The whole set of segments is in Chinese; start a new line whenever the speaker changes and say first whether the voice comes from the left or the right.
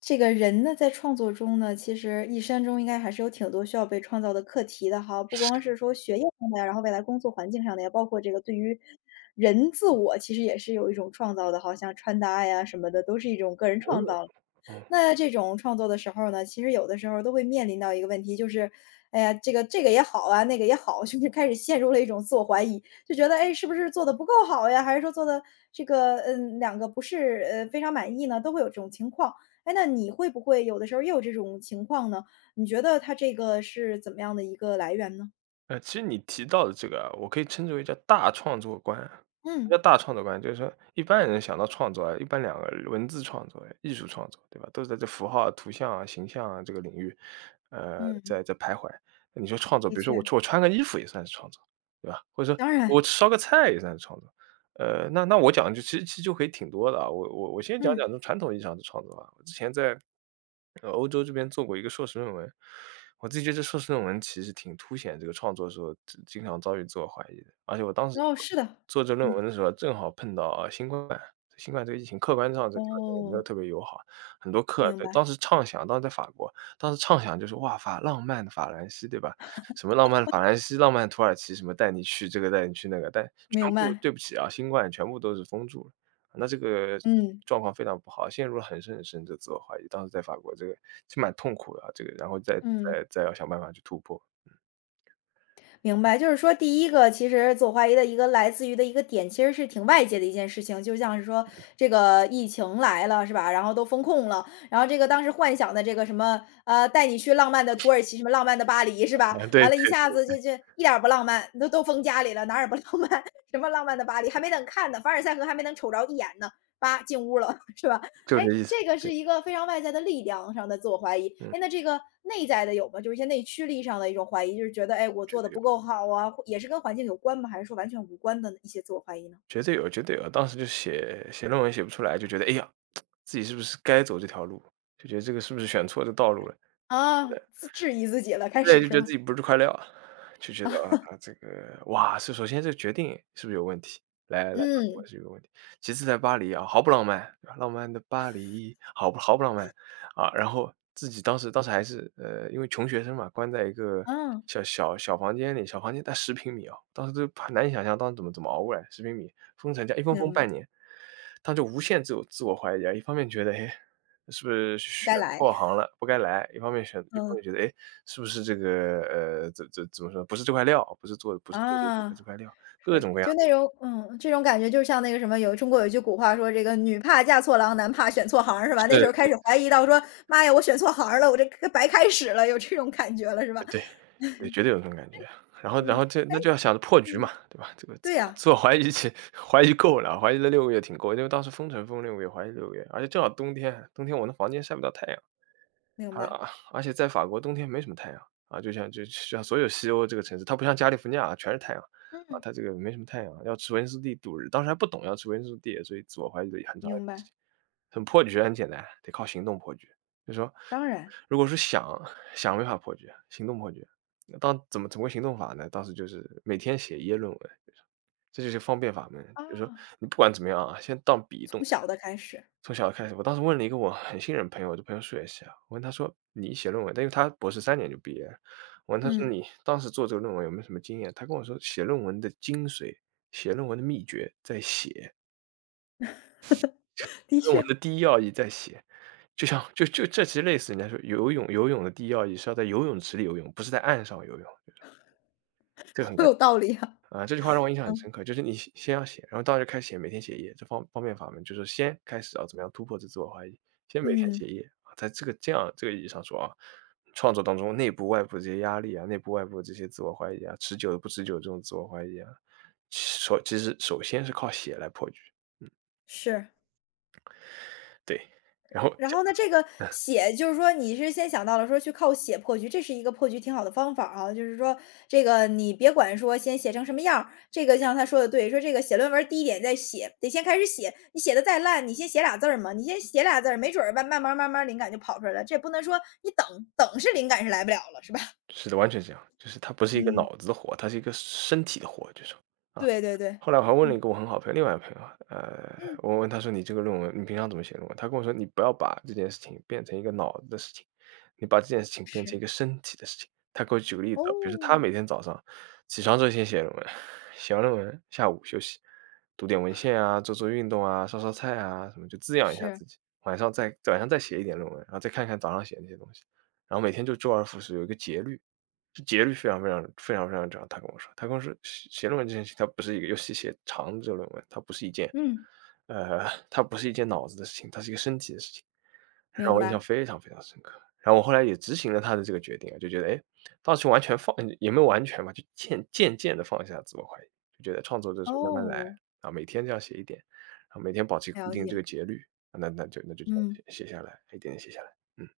left: 这个人呢，在创作中呢，其实一生中应该还是有挺多需要被创造的课题的哈，不光是说学业上的呀，然后未来工作环境上的呀，包括这个对于人自我，其实也是有一种创造的，好像穿搭呀什么的，都是一种个人
right: 哦，
left: 创造。
right: 嗯，
left: 那这种创作的时候呢，其实有的时候都会面临到一个问题，就是，哎呀，这个也好啊，那个也好，就是开始陷入了一种自我怀疑，就觉得，哎，是不是做的不够好呀？还是说做的这个，嗯，两个不是非常满意呢？都会有这种情况。哎，那你会不会有的时候也有这种情况呢？你觉得它这个是怎么样的一个来源呢？
right: 其实你提到的这个啊，我可以称之为叫大创作观啊。什么
left: 嗯
right: 叫大创作观？就是说一般人想到创作啊，一般两个文字创作、艺术创作，对吧？都是在这符号啊、图像啊、形象啊这个领域，
left: 嗯，
right: 在徘徊。你说创作，比
left: 的
right: 如说我
left: 确，
right: 我穿个衣服也算是创作，对吧？或者说
left: 当然，
right: 我烧个菜也算是创作。那我讲就其实就可以挺多的啊。我先讲讲
left: 嗯，
right: 这种传统意义上的创作啊，我之前在欧洲这边做过一个硕士论文，我自己觉得这硕士论文其实挺凸显这个创作时候经常遭遇自我怀疑的。而且我当时
left: 哦，
right: 做
left: 是的，
right: 做这论
left: 嗯，
right: 文的时候，正好碰到，新冠这个疫情客观上这条件也没有
left: 哦，
right: 特别友好，很多课
left: 明
right: 对，当
left: 白
right: 时畅想当时在法国，当时畅想就是，哇，浪漫的法兰西，对吧？什么浪漫的法兰西，浪漫土耳其，什么带你去这个带你去那个，但全
left: 明
right: 部
left: 白，
right: 对不起啊，新冠全部都是封住了。那这个
left: 嗯
right: 状况非常不好，陷入了很深很深的自我怀疑。当时在法国这个是蛮痛苦的啊，这个然后再
left: 嗯。
right: 再再要想办法去突破。
left: 明白，就是说第一个其实自我怀疑的一个来自于的一个点，其实是挺外界的一件事情，就像是说这个疫情来了，是吧？然后都封控了，然后这个当时幻想的这个什么，带你去浪漫的土耳其，什么浪漫的巴黎，是 吧？
right: 啊，对
left: 完了，一下
right: 对，
left: 子就一点儿不浪漫，都封家里了，哪儿也不浪漫，什么浪漫的巴黎还没等看呢，凡尔赛河还没能瞅着一眼呢，叭进屋了，是吧？
right: 就
left: 哎，
right: 这意思，
left: 这个
right: 对，
left: 是一个非常外在的力量上的自我怀疑。
right: 嗯，
left: 哎，那这个内在的有吗？就是一些内驱力上的一种怀疑，就是觉得，哎，我
right: 绝
left: 做的
right: 对
left: 不
right: 有。
left: 够好啊，或也是跟环境有关吗？还是说完全无关的一些自我怀疑呢？
right: 绝对有，绝对有。当时就写写论文写不出来，就觉得哎呀，自己是不是该走这条路？就觉得这个是不是选错这道路了？
left: 啊，自质疑自己了，开
right: 对，
left: 始
right: 就
left: 是
right: 觉得
left: 吧？
right: 自己不是块料啊，就觉得啊，这个哇，是首先这个决定是不是有问题？来来来，我
left: 嗯，
right: 是有问题。其次在巴黎啊，毫不浪漫，对吧？浪漫的巴黎，毫不浪漫啊。然后自己当时还是因为穷学生嘛，关在一个
left: 嗯，
right: 小房间里，小房间才十平米啊。当时都很难以想象当时怎么熬过来十平米，封城加一封
left: 明
right: 半
left: 白，
right: 年，他就无限自我怀疑啊。一方面觉得，哎，是不是
left: 不
right: 选
left: 该来。
right: 错行了，不该来。一方面选一方
left: 嗯，
right: 面觉得，哎，是不是这个，怎么说，不是这块料，不是做这个学
left: 啊，
right: 科这块料，各
left: 是，
right: 种各样
left: 就那
right: 的。
left: 种，嗯，这种感觉就是像那个什么，有中国有一句古话说，这个女怕嫁错郎，男怕选错行儿，是吧？那时
right: 是，
left: 候开
right: 是，
left: 始怀疑到说，妈呀，我选错行儿了，我这白开始了，有这种感觉了，是吧？
right: 对。对，绝对有这种感觉。然后然
left: 嗯，
right: 后这
left: 哎
right: 那就要想着破局嘛，
left: 嗯。
right: 对吧？这个自
left: 对
right: 我
left: 呀，
right: 自我怀疑起 怀疑够了，怀疑了六个月挺够，因为当时封城封六个月，怀疑六个月，而且正好冬天，冬天我那房间晒不到太阳。
left: 明
right: 还
left: 白，
right: 啊，而且在法国冬天没什么太阳，啊，就像所有西欧这个城市，它不像加利福尼亚啊全是太阳，啊，
left: 嗯。
right: 它这个没什么太阳，要吃维生素 D 度日，当时还不懂要吃维生素 D，所以自我怀疑了很长一
left: 明
right: 段时
left: 白，
right: 间。很破局很简单，得靠行动破局。就说
left: 当然。
right: 如果是想，想没法破局，行动破局。当怎么怎么个行动法呢？当时就是每天写一页论文，这就是方便法门。就是说
left: 啊。
right: 你不管怎么样啊，先当笔动
left: 从小的开始，
right: 从小开始，我当时问了一个我很信任朋友，我的朋友数学系啊，我问他说：“你写论文”，但因为他博士3年就毕业了，我问他说：
left: 嗯，
right: “你当时做这个论文有没有什么经验？”他跟我说：“写论文的精髓，写论文的秘诀在写，
left: 的
right: 论文的
left: 确，
right: 第一要义在写。”就像就就这其实类似人家说游泳游泳的第一要义是要在游泳池里游泳，不是在岸上游泳，这个
left: 好
right: 很关
left: 有
right: 键。
left: 道理啊。
right: 啊，这句话让我印象很
left: 嗯。
right: 深刻，就是你先要写，然后到就开始写，每天写一页，这方便法门就是先开始啊，怎么样突破这自我怀疑，先每天写
left: 嗯，
right: 一页，啊，在这个意义上说啊，创作当中内部外部这些压力啊，内部外部这些自我怀疑啊，持久的不持久这种自我怀疑啊，其实首先是靠写来破局，
left: 是。
right: 对。然后
left: 然
right: 这
left: 后呢，
right: 样，
left: 这个写就是说你是先想到了说去靠写破局，这是一个破局挺好的方法啊。就是说这个你别管说先写成什么样儿，这个像他说的对，说这个写论文儿第一点再写，得先开始写，你写的再烂，你先写俩字儿嘛，你先写俩字儿，没准儿慢慢慢慢慢慢灵感就跑出来了，这也不能说你等，等是灵感是来不了了，是吧？
right: 是的，完全这样，就是它不是一个
left: 嗯，
right: 脑子的活，它是一个身体的活，就是说啊。
left: 对对对，
right: 后来我还问了一
left: 嗯，
right: 个我很好朋友，另外一个朋友，
left: 嗯，
right: 我问他说：“你这个论文，你平常怎么写论文？”他跟我说：“你不要把这件事情变成一个脑子的事情，你把这件事情变成
left: 是，
right: 一个身体的事情。”他给我举个例子啊，比如说他每
left: 哦，
right: 天早上起床之后先写论文，写完论文下午休息，读点文献啊，做做运动啊，烧烧菜啊，什么就滋养一下
left: 是，
right: 自己。晚上再写一点论文，然后再看看早上写的那些东西，然后每天就周而复始，有一个节律。这节律非常非常非常非常长。他跟我说，他跟我说写写论文这件事情，它不是一个，尤其写长的这个论文，它不是一件，
left: 嗯，
right: 它不是一件脑子的事情，它是一个身体的事情，让
left: 明
right: 我印象
left: 白，
right: 非常非常深刻。然后我后来也执行了他的这个决定啊，就觉得，哎，当时完全放也没有完全吧，就渐渐的放下自我怀疑，就觉得创作就是慢慢来
left: 哦，
right: 啊，每天这样写一点，然后每天保持固
left: 了
right: 定这
left: 解，
right: 个节律，啊，那就这
left: 嗯，
right: 样写写下来，一点点写下来，嗯。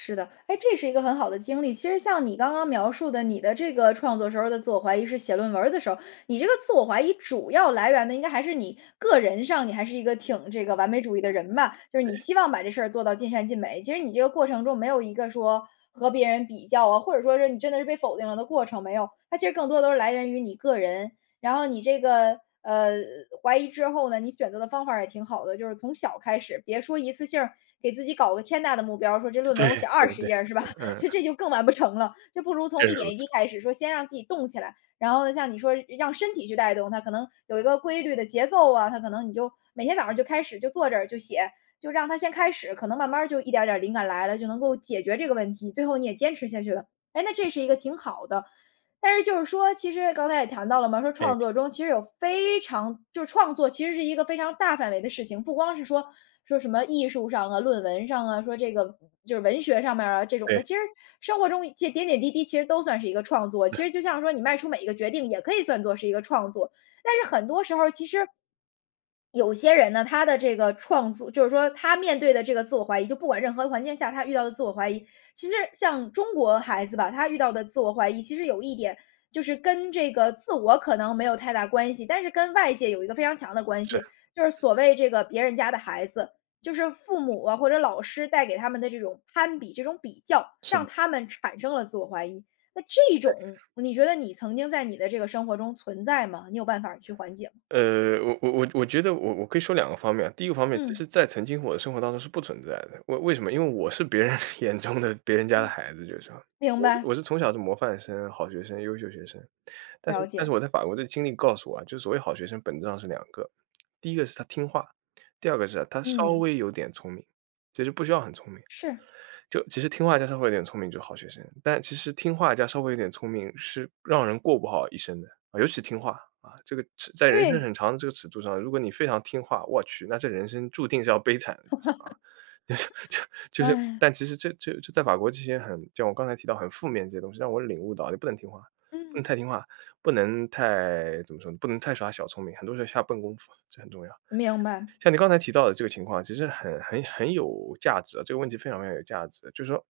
left: 是的，哎，这是一个很好的经历。其实像你刚刚描述的，你的这个创作时候的自我怀疑是写论文儿的时候，你这个自我怀疑主要来源的应该还是你个人上，你还是一个挺这个完美主义的人吧，就是你希望把这事儿做到尽善尽美。其实你这个过程中没有一个说和别人比较啊，或者说是你真的是被否定了的过程，没有，它其实更多都是来源于你个人。然后你这个怀疑之后呢，你选择的方法也挺好的，就是从小开始，别说一次性儿给自己搞个天大的目标说这论
right: 对
left: 文我写
right: 对
left: 二十
right: 对。
left: 页儿是吧？
right: 嗯，
left: 这就更完不成了，就不如从
right: 正是
left: 一
right: 如
left: 点一
right: 此，
left: 滴开始，说先让自己动起来，然后呢，像你说让身体去带动它，可能有一个规律的节奏啊，它可能你就每天早上就开始就坐这儿就写，就让它先开始，可能慢慢儿就一点儿点儿灵感来了，就能够解决这个问题，最后你也坚持下去了。哎，那这是一个挺好的，但是就是说，其实刚才也谈到了嘛，说
right: 哎，
left: 创作中其实有非常就是创作其实是一个非常大范围的事情，不光是说什么艺术上啊、论文上啊，说这个就是文学上面啊这种的，
right: 对。
left: 其实生活中一些点点滴滴其实都算是一个创作。其实就像说你迈出每一个决定，也可以算作是一个创作。但是很多时候，其实有些人呢，他的这个创作就是说他面对的这个自我怀疑，就不管任何环境下他遇到的自我怀疑，其实像中国孩子吧，他遇到的自我怀疑，其实有一点就是跟这个自我可能没有太大关系，但是跟外界有一个非常强的关
right: 是
left: 系，就是所谓这个别人家的孩子，就是父母啊或者老师带给他们的这种攀比、这种比较，
right: 是的，
left: 让他们产生了自我怀疑。那这种，你觉得你曾经在你的这个生活中存在吗？你有办法去缓解吗？
right: 我觉得我可以说两个方面啊，第一个方面，其
left: 嗯，
right: 实在曾经我的生活当中是不存在的，为什么？因为我是别人 眼中的别人家的
left: 嗯。
right: 孩子，就是说，
left: 明
right: 我
left: 白。
right: 是从小是模范生、好学生、优秀学生，但是
left: 了
right: 但是
left: 解，
right: 我在法国的经历告诉我啊，就是所谓好学生本质上是两个，第一个是他听话，第二个是啊他稍
left: 嗯，
right: 微有点聪明，其实不需要很聪明。
left: 是，
right: 就其实听话加稍微有点聪明就是好学生，但其实听话加稍微有点聪明是让人过不好一生的，啊，尤其听话，啊，这个在人生很
left: 对，
right: 长的这个尺度上，如果你非常听话，我去，那这人生注定是要悲惨的，就是啊，就是就
left: 哎，
right: 但其实这就在法国这些很像我刚才提到很负面这些东西，让我领悟到你不能听话，不
left: 嗯，
right: 能太听话，不能太怎么说呢不能太耍小聪明，很多时候下笨功夫，这很重要。
left: 明白，
right: 像你刚才提到的这个情况，其实很有价值啊，这个问题非常非常有价值，就是说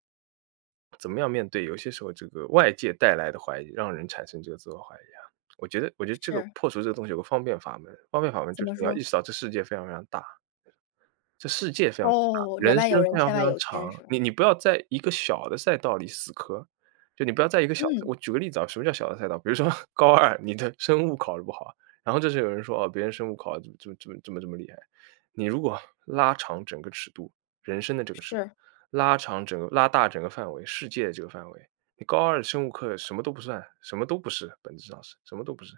right: 怎么样面对有些时候这个外界带来的怀疑，让人产生这个自我怀疑啊？我觉得这个
left: 是，
right: 破除这个东西有个方便法门，方便法门
left: 怎
right: 就是
left: 么
right: 你要意
left: 说？
right: 识到这世界非常非常大，
left: 哦，
right: 人
left: 人外有
right: 生
left: 人，
right: 非常
left: 天
right: 非
left: 外
right: 常
left: 有天
right: 长，
left: 是吧？
right: 你不要在一个小的赛道里死磕，就你不要在一个小的
left: 嗯，
right: 我举个例子啊，什么叫小的赛道？比如说 高二，你的生物考得不好，然后这时候有人说：“哦，别人生物考得这么怎么这么这么厉害。”你如果拉长整个尺度，人生的这个尺度，
left: 是，
right: 拉大整个范围，世界的这个范围，你高二生物课什么都不算，什么都不是，本质上是什么都不是。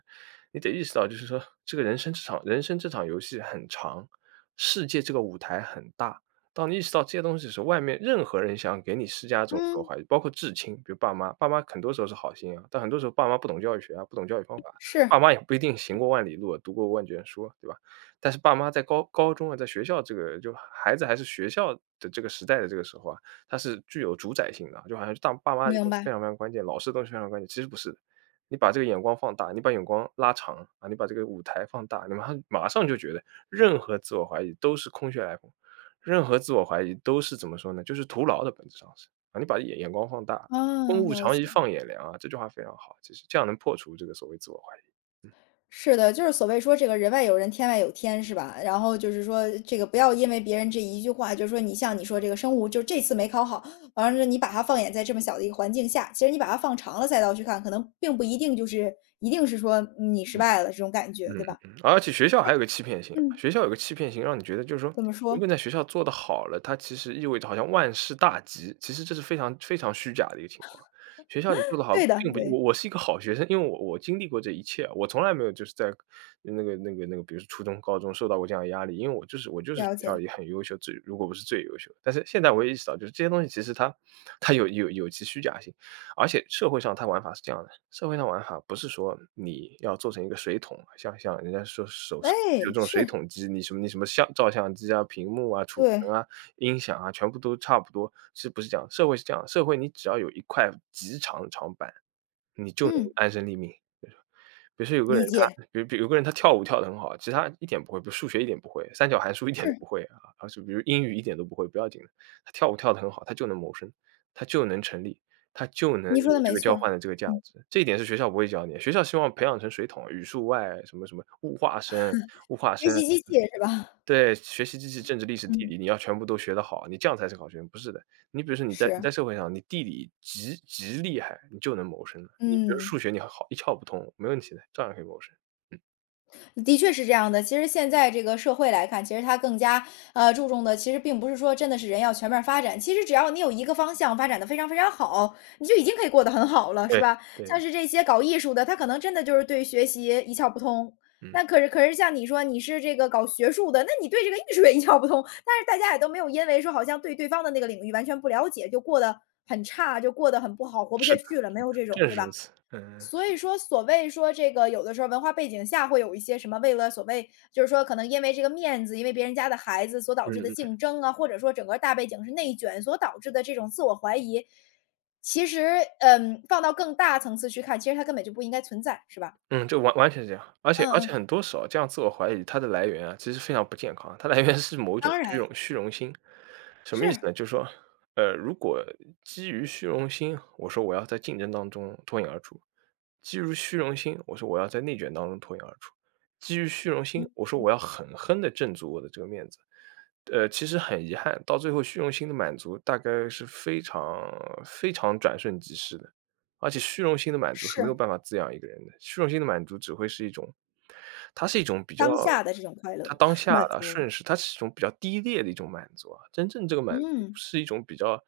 right: 你得意识到就是说这个人生这场游戏很长，世界这个舞台很大，当你意识到这些东西的时候，外面任何人想给你施加这种自我
left: 嗯，
right: 怀疑，包括至亲，比如爸妈，爸妈很多时候是好心啊，但很多时候爸妈不懂教育学啊，不懂教育方法，爸
left: 是，
right: 妈也不一定行过万里路啊，读过万卷书啊，对吧？但是爸妈在高中啊，在学校这个就孩子还是学校的这个时代的这个时候啊，他是具有主宰性的啊，就好像是当爸妈的
left: 明
right: 东西非
left: 白，
right: 常非常关键，老师的东西非常关键，其实不是的。你把这个眼光放大，你把眼光拉长啊，你把这个舞台放大，你马上就觉得任何自我怀疑都是空穴来风。任何自我怀疑都是怎么说呢，就是徒劳的，本质上是。啊，你把眼光放大，“风
left: 啊，
right: 物
left: 了
right: 长宜
left: 解。
right: 放眼量”啊，这句话非常好，其实这样能破除这个所谓自我怀疑。
left: 是的，就是所谓说这个人外有人，天外有天是吧？然后就是说这个不要因为别人这一句话，就是说你像你说这个生物，就这次没考好，完了你把它放眼在这么小的一个环境下，其实你把它放长了赛道去看，可能并不一定就是一定是说你失败了这种感觉，
right: 嗯
left: 对
right: 嗯
left: 吧？
right: 嗯，而且学校还有个欺骗性啊，
left: 嗯。
right: 学校有个欺骗性，让你觉得就是说，
left: 怎么
right: 如果你
left: 说？
right: 在学校做得好了，它其实意味着好像万事大吉，其实这是非常非常虚假的一个情况。学校你做的好，
left: 对的，
right: 并不，
left: 对，
right: 我是一个好学生，因为我经历过这一切啊，我从来没有就是在比如说初中、高中受到过这样的压力，因为我就是学
left: 了
right: 校
left: 解。
right: 里很优秀，最，如果不是最优秀，但是现在我也意识到，就是这些东西其实它有其虚假性。而且社会上它玩法是这样的，社会上玩法不是说你要做成一个水桶，像人家说手有这
left: 哎，
right: 种水
left: 是，
right: 桶机，你什么相照相机啊、屏幕啊、储
left: 对，
right: 存啊、音响啊，全部都差不多，是不是这样？社会是这样，社会你只要有一块极长的长板，你就能
left: 嗯，
right: 安身立命，比如说有个
left: 理
right: 人他
left: 解，
right: 比如有个人，他跳舞跳得很好，其他一点不会，比如数学一点不会，三角函数一点都
left: 是，
right: 不会啊，而且比如英语一点都不会，不要紧的，他跳舞跳得很好，他就能谋生，他就能成立，他就能
left: 你说的
right: 有这
left: 没
right: 个交
left: 错儿
right: 换的这个价
left: 嗯，
right: 值。这一点是学校不会教你，学校希望培养成水桶、语数外什么什么物化生、物化
left: 学
right: 生。
left: 习机器是吧？
right: 对，学习机器、政治、历史、地
left: 嗯，
right: 理，你要全部都学得好，你这样才是好学生。不是的，你比如说你在你
left: 是，
right: 在社会上，你地理极厉害，你就能谋生的。你比如
left: 嗯。
right: 数学你很好，一窍不通，没问题的，照样可以谋生。嗯，
left: 的确是这样的。其实现在这个社会来看，其实它更加注重的，其实并不是说真的是人要全面发展。其实只要你有一个方向发展的非常非常好，你就已经可以过得很好了，是
right: 对，
left: 吧？
right: 对，
left: 像是这些搞艺术的，他可能真的就是对学习一窍不通。
right: 嗯，
left: 那可是像你说你是这个搞学术的，那你对这个艺术也一窍不通。但是大家也都没有因为说好像对对方的那个领域完全不了解，就过得很差，就过得很不好，活不
right: 是
left: 下
right: 的，
left: 去了，没
right: 是的，
left: 有这种，
right: 正
left: 对
right: 是
left: 吧？
right: 如此。嗯，
left: 所以说，所谓说这个有的时候文化背景下会有一些什么，为了所谓就是说可能因为这个面子，因为别人家的孩子所导
right: 嗯
left: 致的
right: 嗯。
left: 竞争啊，或者说整个大背景是内卷所导致的这种自我怀疑，其实嗯，放到更大层次去看，其实它根本就不应该存在，是吧？
right: 嗯，就完完全是这样，而且而
left: 嗯
right: 且
left: 嗯，
right: 很多时候这样自我怀疑它的来源啊，其实非常不健康，它来源是某一种
left: 当
right: 虚
left: 然
right: 荣虚荣心。什么意思
left: 是，
right: 呢？就是说，如果基于虚荣心，我说我要在竞争当中脱颖而出；基于虚荣心，我说我要在内卷当中脱颖而出；基于虚荣心，
left: 嗯，
right: 我说我要狠狠的挣足我的这个面子。其实很遗憾，到最后虚荣心的满足大概是非常非常转瞬即逝的。而且虚荣心的满足是没有
left: 是
right: 办法滋养一个人的，虚荣心的满足只会是一种它是一种比较
left: 当下的这种快
right: 它
left: 乐
right: 当 下
left: 满
right: 的
left: 足了。
right: 瞬时，它是一种比较低劣的一种满足啊。真正这个满足
left: 嗯，
right: 是一种比较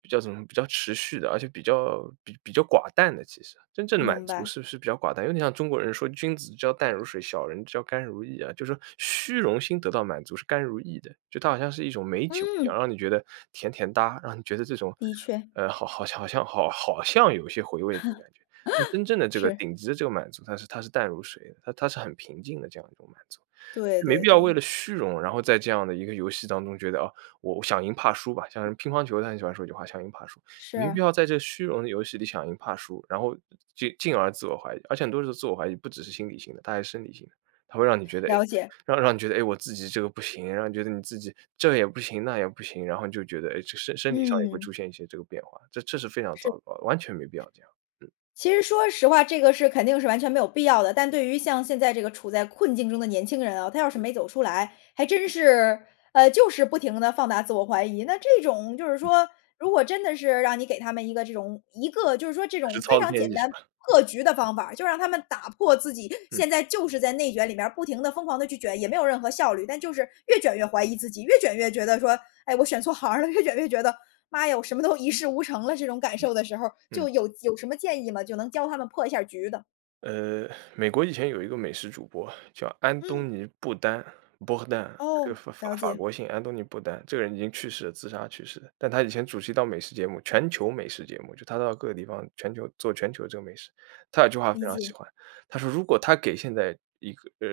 right: 比较怎么比较持续的，而且比较寡淡的。其实真正的满
left: 明
right: 足
left: 白。
right: 是不是比较寡淡，有点像中国人说“君子之交淡如水，小人之交甘如饴”啊，就是说虚荣心得到满足是甘如饴的，就它好像是一种美酒一样，
left: 嗯，
right: 让你觉得甜甜哒，让你觉得这种
left: 的确
right: 好好像好像好好像有些回味这种感觉。那真正的这个
left: 是，
right: 顶级的这个满足，它是淡如水的，它是很平静的这样一种满足。
left: 对
right: 没
left: 对
right: 必要为
left: 对，
right: 了虚荣，然后在这样的一个游戏当中觉得，哦，我想赢怕输吧，像是乒乓球他很喜欢说一句话“想赢怕输”，
left: 是
right: 没必要在这虚荣的游戏里想赢怕输，然后进而自我怀疑，而且很多时候自我怀疑不只是心理性的，它还是生理性的。它会让你觉得，哎，
left: 了解。
right: 让你觉得，哎，我自己这个不行，让你觉得你自己这也不行，那也不行，然后你就觉得，哎，这身体上也会出
left: 嗯，
right: 现一些这个变化，这这是非常糟
left: 是
right: 糕的，完全没必要这样。嗯，
left: 其实说实话，这个是肯定是完全没有必要的。但对于像现在这个处在困境中的年轻人啊，他要是没走出来，还真是，就是不停的放大自我怀疑。那这种就是说，如果真的是让你给他们一个这种一个就是说这
right: 实
left: 种
right: 操
left: 非
right: 的
left: 常
right: 建
left: 简
right: 议是
left: 单
right: 吧？
left: 破局的方法，就让他们打破自己
right: 嗯
left: 现在就是在内卷里面儿不停的疯狂的去卷，也没有任何效率，但就是越卷越怀疑自己，越卷越觉得说，哎，我选错行儿了，越卷越觉得妈呀，我什么都一事无成了这种感受的时候，
right: 嗯。
left: 就有什么建议吗？就能教他们破一下局的？
right: 呃，美国以前有一个美食主播叫安
left: 嗯，
right: 东尼·布丹，伯克丹，这个
left: 哦，
right: 法法
left: 了
right: 法
left: 解，
right: 国姓安东尼·布丹，这个人已经去世了，自杀去世的。但他以前主持一档美食节目，全球美食节目，就他到各个地方，全球做全球这个美食。他有句话非
left: 理
right: 常喜
left: 解，
right: 欢，他说：“如果他给现在一个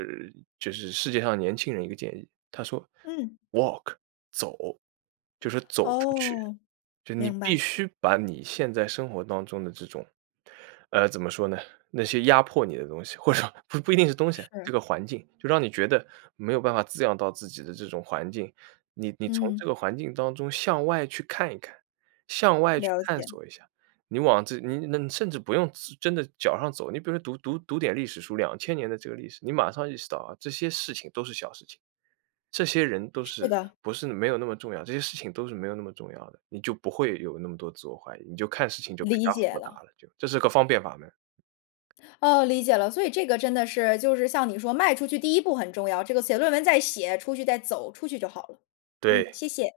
right: 就是世界上年轻人一个建议，他说
left: 嗯，
right: 'walk',走，就是走出去。”
left: 哦，
right: 就你
left: 明
right: 必
left: 白，
right: 须把你现在生活当中的这种，呃，怎么说呢？那些压迫你的东西，或者说不一定是东西，这
left: 是，
right: 个环境，就让你觉得没有办法滋养到自己的这种环境，你，你从这
left: 嗯，
right: 个环境当中向外去看一看，向外去
left: 了
right: 探
left: 解，
right: 索一下。你往这你那你甚至不用自真的脚上走，你比如说读点历史书，2000年的这个历史，你马上意识到啊，这些事情都是小事情，这些人都
left: 是
right: 是
left: 的，
right: 不是，没有那么重要，这些事情都是没有那么重要的，你就不会有那么多自我怀疑，你就看事情就更
left: 理
right: 加
left: 解
right: 豁达
left: 了，
right: 了，就这是个方便法门，
left: 哦，理解了。所以这个真的是就是像你说，迈出去第一步很重要，这个写论文再写，出去再走，出去就好了。嗯，
right: 对。
left: 谢谢。